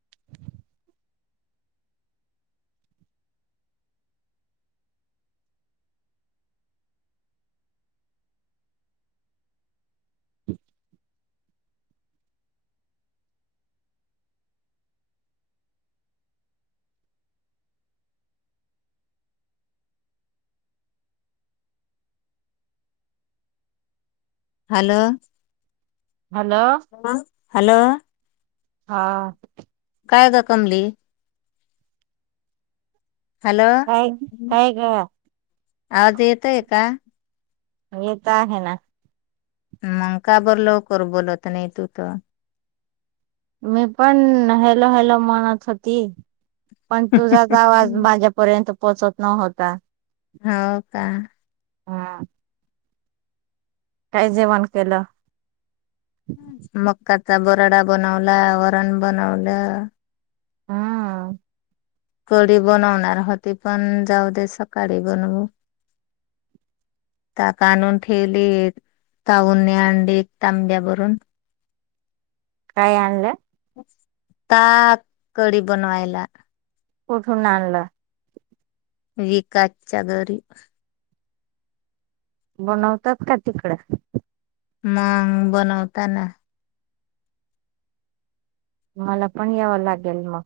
[inaudible] Hello hello आ hello हा. काय गं कमली हॅलो हाय कायकरा आज येतोय का येत आहे ना. म काब लवकर बोलत नाही तू त मी पण हॅलो हॅलो म्हणत होती. पण तुझाच आवाज हम्म माझ्यापर्यंत पोहोचत नव्हता.. हो का हा काही जेवण केलं. मक्काचा बराडा बनवला वरण बनवलं. हा कडी बनवणार होती पण जाऊ दे सकाळी बनवू. [unintelligible] ताक आणून ठेवली ताऊने अंडी तांब्यावरून. काय आणलं ताक कडी बनवायला. कठून आणलं विकासच्या घरी बनवतात का तिकडं. मग बनवताना. मला पण यावं लागेल मग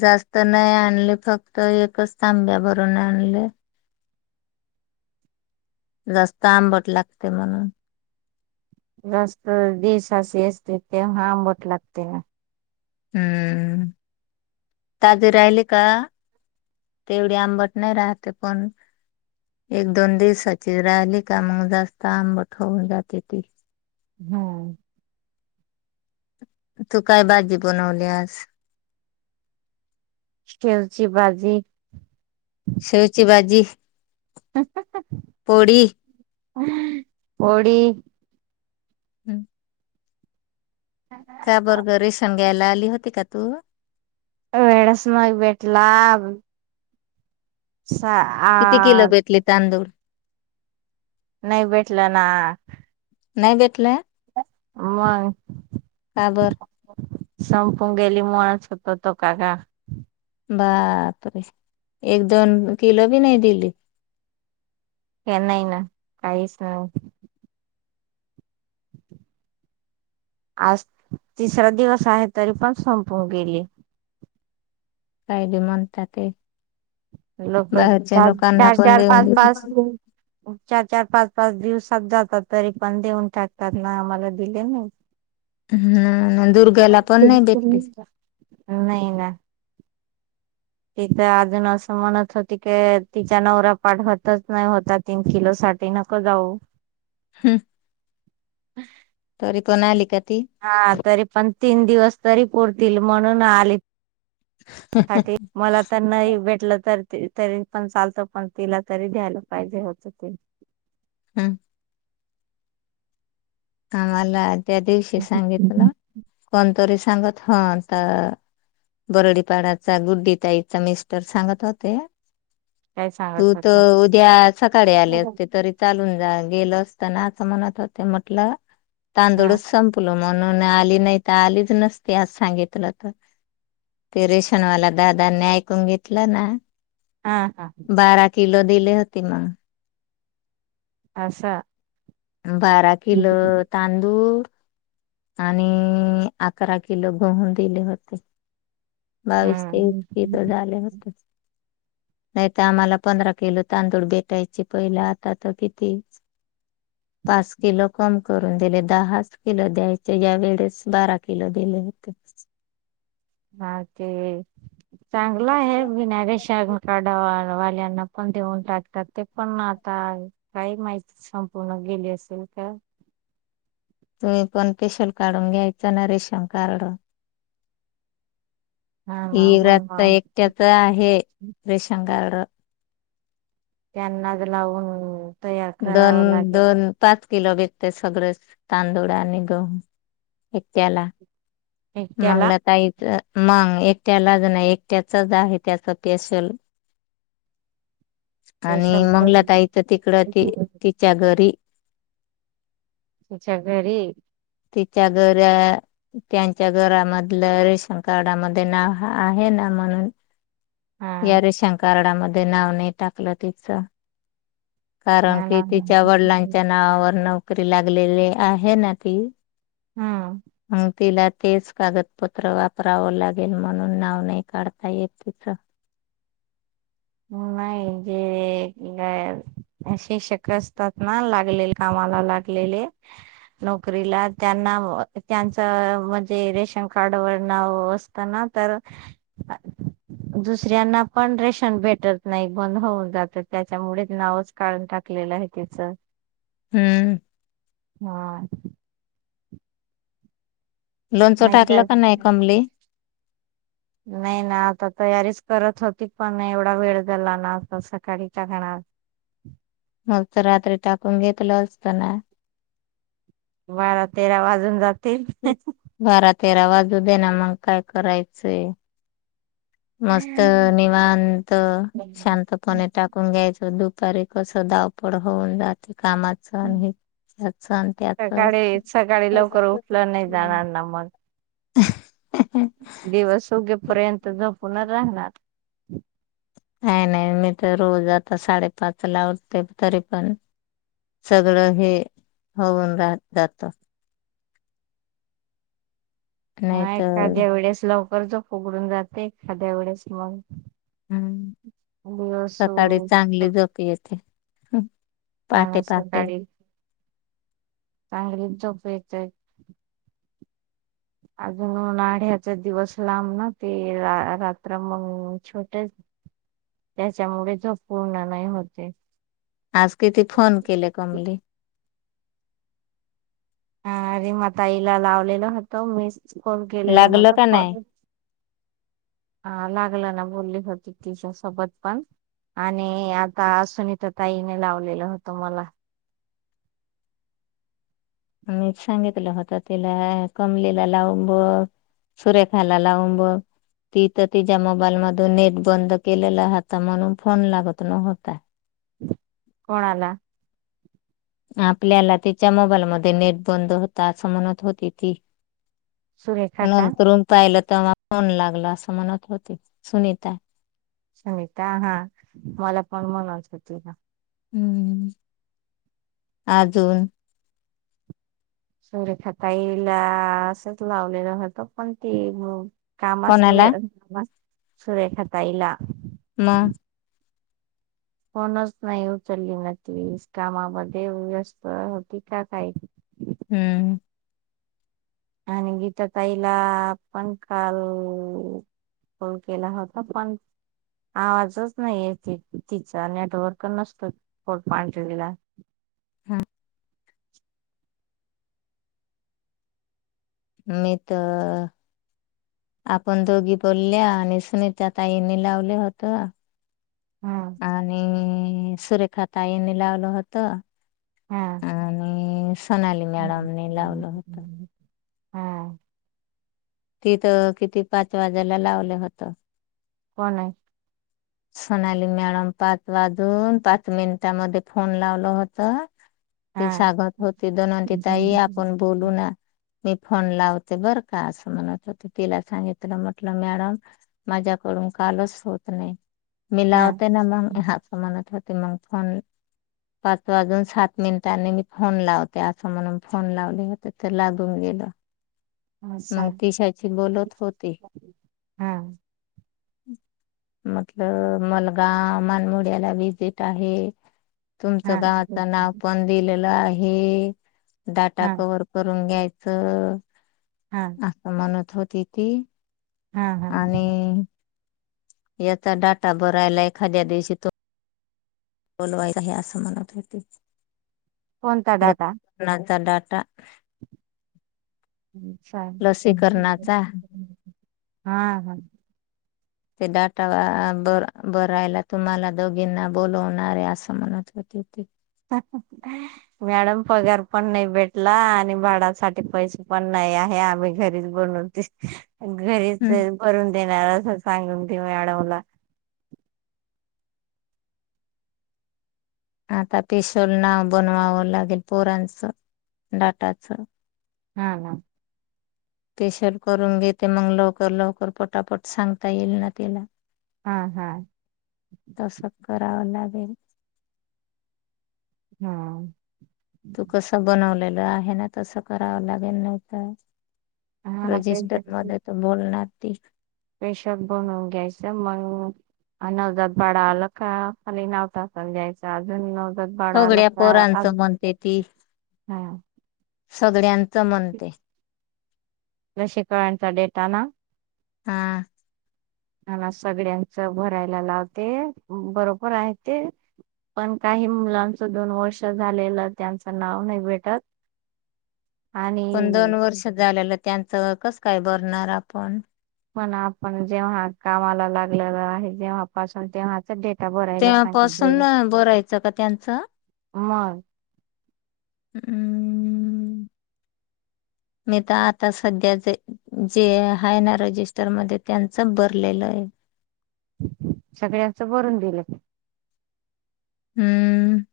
जास्त नाही आणले फक्त एकच तांब्या भरून आणले. जास्त आंबट लागते म्हणून. जास्त दीशास असते तेव्हा आंबट लागते ना हम्म ताजे राहिले का तेवढी आंबट नाही राहते पण एक दोन दिवसाची राहिली का मग जास्त आंबट होऊन जाते ती. हम्म तू काय भाजी बनवली आज. शेवची भाजी. शेवची भाजी पोडी. पोडी. हम्म. का बर्ग रेशग्यायला आली होती का तू. वडस माग भेटला. सा किती आ किलो भेटले तांदूळ. नाही भेटलं ना. नाही भेटलं. मग. का? बर. संपून गेली मोणच होतो तो काका. बापरे एक दोन किलो बी नाही दिली. हे नाही ना काहीच नाही. [unintelligible] आज तिसरा दिवस आहे तरी पण संपून गेली. कायदे मन टे. लोक चार चार पण चार देऊन पाच देत पाच. चार पाच पाच दिवसात जातात तरी पण देऊन टाकतात ना आम्हाला दिले नाही. ह दुर्गाला पण नाही भेटली नाही ना. तिथं अजून असं म्हणत होती की तिच्या नवऱ्या पाठवतच नाही होता तीन किलो. सा नक जाऊ. हम्. हम्. तरी कोणाली का? ती हा तरी पण तीन दिवस तरी पुरतील म्हणून आली. मला तर नाही भेटलं तर तरी पण चालतं पण तिला तरी द्यायला पाहिजे होत ते हम् आम्हाला त्या दिवशी सांगितलं कोणतरी सांगत हा तर बरडीपाडाचा गुड्डी ताईचा मिस्टर सांगत होते काय तू सांगत होता तर उद्या सकाळी आले असते तरी चालून गेल असताना असं म्हणत होते म्हटलं हा तांदूळच संपलो म्हणून आली नाही तर आलीच नसते आज सांगितलं तर ते रेशनवाला दादांनी ऐकून घेतलं ना हा हा बारा किलो दिली होती मग आसा बारा किल तांदूळ आणि अकरा किलो बहून दिले होते बावीस तेवीस कीथ झाले होते नाही तर आम्हाला पंधरा किलो तांदूळ भेटायचे पहिलं आता तर किती. पाच किलो कम करून दिले दहाच किलो द्यायचे या वेळेस बारा किलो दिले ते ह ते चांगलं आहे विनाकेशाग काडावा घवाल्यांना पण देऊन टाकतात ते पण आता काही माहिती संपूर्ण गेली असेल का [inaudible] तुम्ही पण पेशल काढून घ्यायचं ना रेशन कार्ड हा ह ना बनवा व्रत एकट्याच आहे रेशंकर त्यांना लावून तयार दोन करावं लागेल दोन पाच ति ल बितते सगळे तांदूळ आणि गहू एक्याला एकट्याला मंगलाात यच मग एकट्याला ज नाही एकट्याचाच आहे त्याचा स्ेशल आणि मंगलात स्पेशल आयचं तिकड त तिच्या घरी अच्च्याा घरीब तिच्या घऱ त्यां च्या घरामधलं रे शंकाडामध्ये नाव आहे ना म्हणून हा या रेषं कारडामध्ये नाव नाही टाकलं तिचं कारण मला कि तिच्या वडिलांच्या नावावर नोकरी लागलेली आहे ना ती हम्म हग तेला तेच कागदपत्र वापरावं लागेल म्हणून नाव नाही काढता येत तिचं [unintelligible] [inaudible] ह नाही ज शिक्षक असतात ना लागलेले कामाला लागलेले नोकरीला त्यांना त्यांच म्हणजे रेशन कार्डवर नाव असताना दुसऱ्यांना पण रेशन भेट नाही बंद होऊन जातं त्याच्यामुळेच नावच काढून टाकलेलं आहे तिचं हम्म. हा लोणचं नाही टाकलं तर का नाही कमली नाही ना आता तयारीच करत होती पण एवढा वेळ झाला ना आता सकाळीच्या खणा मगच रात्री टाकून घेतलं असताना बारा तेरा वाजून जातील बारा तेरा वाजू दे्या ना मग काय करायचंय मस्त निवांत शांतपणे टाकून घ्यायचं दुःख दुपारी कस धावपळ होऊन जाते कामाच आणि ह्याच आणि सकाळी त्याच सकाळी लवकर उठलं नाही जाणार ना मग. [inaudible] दिवस उगे पर्यंत झोपुन राहणार. नाही नाही मी तर रोज आता साडेपाचला उठते तरी पण सगळं हे होऊन राहत जात नाही हा तर एखाद्या वेळेस लवकरच झोफ उघडून जाते एखाद्या वेळेस मग हम्म दिवस सकाळी चांगली झोप येते. हा पहाटे पहाटे सकाळी चांगलीच झोप येते. अजून आढ्याचा दिवस लांब ना ते रात्र मग छोटे त्याच्यामुळे झोप पूर्ण नाही होतय. आज किती फोन केले कमली अ-अ रिमाताईला लावलेल होतो मी कोण गेलेलं लागलं होत का नाही कॉल लागलं ना बोलली होती तिच्या सोबत पण आणि आता सुनीता ताईने लावलेलं होतं मला मीच सांगितलं होत तिला कमलेला लावून बघ सुरेखाला लावून बघ ती तर तिच्या मोबाईल मधून नेट बंद केलेला होता म्हणून फोन लागत न्हवता कोणा आला. आपल्याला तिच्या मोबाईलमध्ये नेट बंद होता असं म्हणत होती ती सुरेखा का नंतरून पाहिलं मन लागला असं म्हणत होते. सुनीता सुनिता हा-हा मला पण म्हनत होती ना. हम्म आजून सुरेखा ताईला असंच लावलेला होता, पण ती कामास कोणाला वेळ स नसतो सुरेखा ताईला मग फोनच नाही उचलली ना ती कामामध्ये व्यस्त होती का काय? हम्म. आणि गीता ताईला आपण काल अ फोन केला होता पण, आवाजच नाही आहे, ती तिचा नेटवर्क नसतो सोड पांढरीला हा. मी तर, आपण दोघी बोलल्या आणि सुनीता ताईनी लावले होत. हम्म आणि सुरेखा ताईनी लावलं होत. हां. आणि सोनाली मॅडमने लावलं होत. हा. तिथ किती पाच वाजायला लावलं होत? कोण हाय. सोनाली मॅडम पाच वाजून पाच मिनिटांमध्ये फोन लावल होत. ते हा सांगत होते धनवंती ताई आपण बोलू ना. मी फोन लावते बर का असं म्हणत होती? तिला सांगितलं म्हटलं मॅडम माझ्याकडून पण कॉलच होत नाही, मी हा लावते ना मग ह्याच म्हणत होते. ते मंग फोन पाच वाजून सात मिनिटांनी मी फोन लावते असं, म्हणून फोन लावले होते ते लागून गेले. तिला असा मग तिशाची बोलत होती. हा म्हटल मलगा मानमोड्याला व्हीजिट आहे. तुमचं हा गावाचं नाव पण दिलेलं आहे. डाटा हा हा कव्हर करून घ्यायचं, असं म्हणत होती ती. हा हा आणि याचा डाटा भरायला एखाद्या दिवशी तो बोलवायला हे असं म्हणत होती, लतण्याचा डाट हुं सांग. लसीकरणाचा हां हां. ते डाटा ब ब बरायला तुम्हाला दोघींना बोलवणार हाय असं म्हणत होती. ठेव ठेव. मॅडम पगार पण नाही भेटला आणि भाडासाठी पैसे पण नाही. नाही आहे आम्ही घरीच बनवतय. घरीच हम्म भरून देणार अस सांगून दे मॅडमला आता पेशल नाव बनवावं लागेल पोरांचं, डाटाचं हां हां. पेशल करून घेते, मग लवकर लवकर पटापट सांगता येईल ना तेला हा हा तस करावं लागेल. बेरीज हा तू कसं बनवलेलं आहे ना, तसं करावं लागेल नव्हतं हा ना रजिस्टर मध्ये तर बोलणार ती पेशल बनवून घ्यायचं मंग अन् नवजात बाळालं का खाली नाव टाकून द्याचं अजून न सगळ्या पोरांचं म्हणते ती हा सगळ्यांचं म्हणते लसीकरणचा डेटा ना? हा ह ना सगड्यांचं भरायला लावते बरोबर आहे ते. पण काही मुलांचं दोन वर्ष झालेलं त्यांचं नाव नाही भेटत आणि पण दोन वर्ष झाल्यालं त्यांचं कसं काय भरणार आपण? पण आपण जेव्हा कामाला लागलेला आहे जेव्हा पासून तेव्हाच डेट तेव्हा पासून भरायचं का त्यांचं? मंग हम् मी तर आता सध्या जे जे आहे ना रजिस्टरमधे, त्यांचं भरलेलं आहे. [inaudible] सगळ्यांच भरून दिलंय. हम्म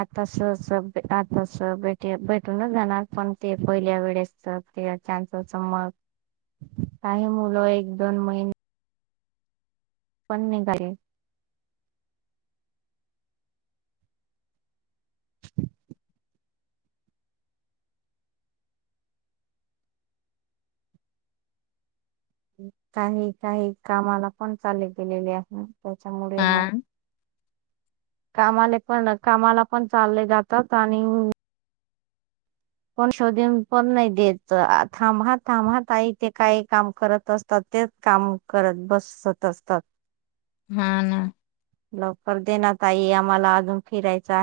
आता असं असं आता असं भेट भेटूनच जाणार, पण ते पहिल्या वेळेस तर चानसच म काही मुलं एक दोन महिने पण निघाले [inaudible] काही काही कामाला पण चालले गेलेले आहे त्याच्यामुळे हा मग कामाले पण कामाला पण चालले जातात आणि पण शोधून पण नाही देत, थांब हं, थांब हं ताई ते काही काम करत असतात. तेच काम करत बसत असतात. हा ना लवकर देणा ताई आम्हाला अजून फिरायचं आहे.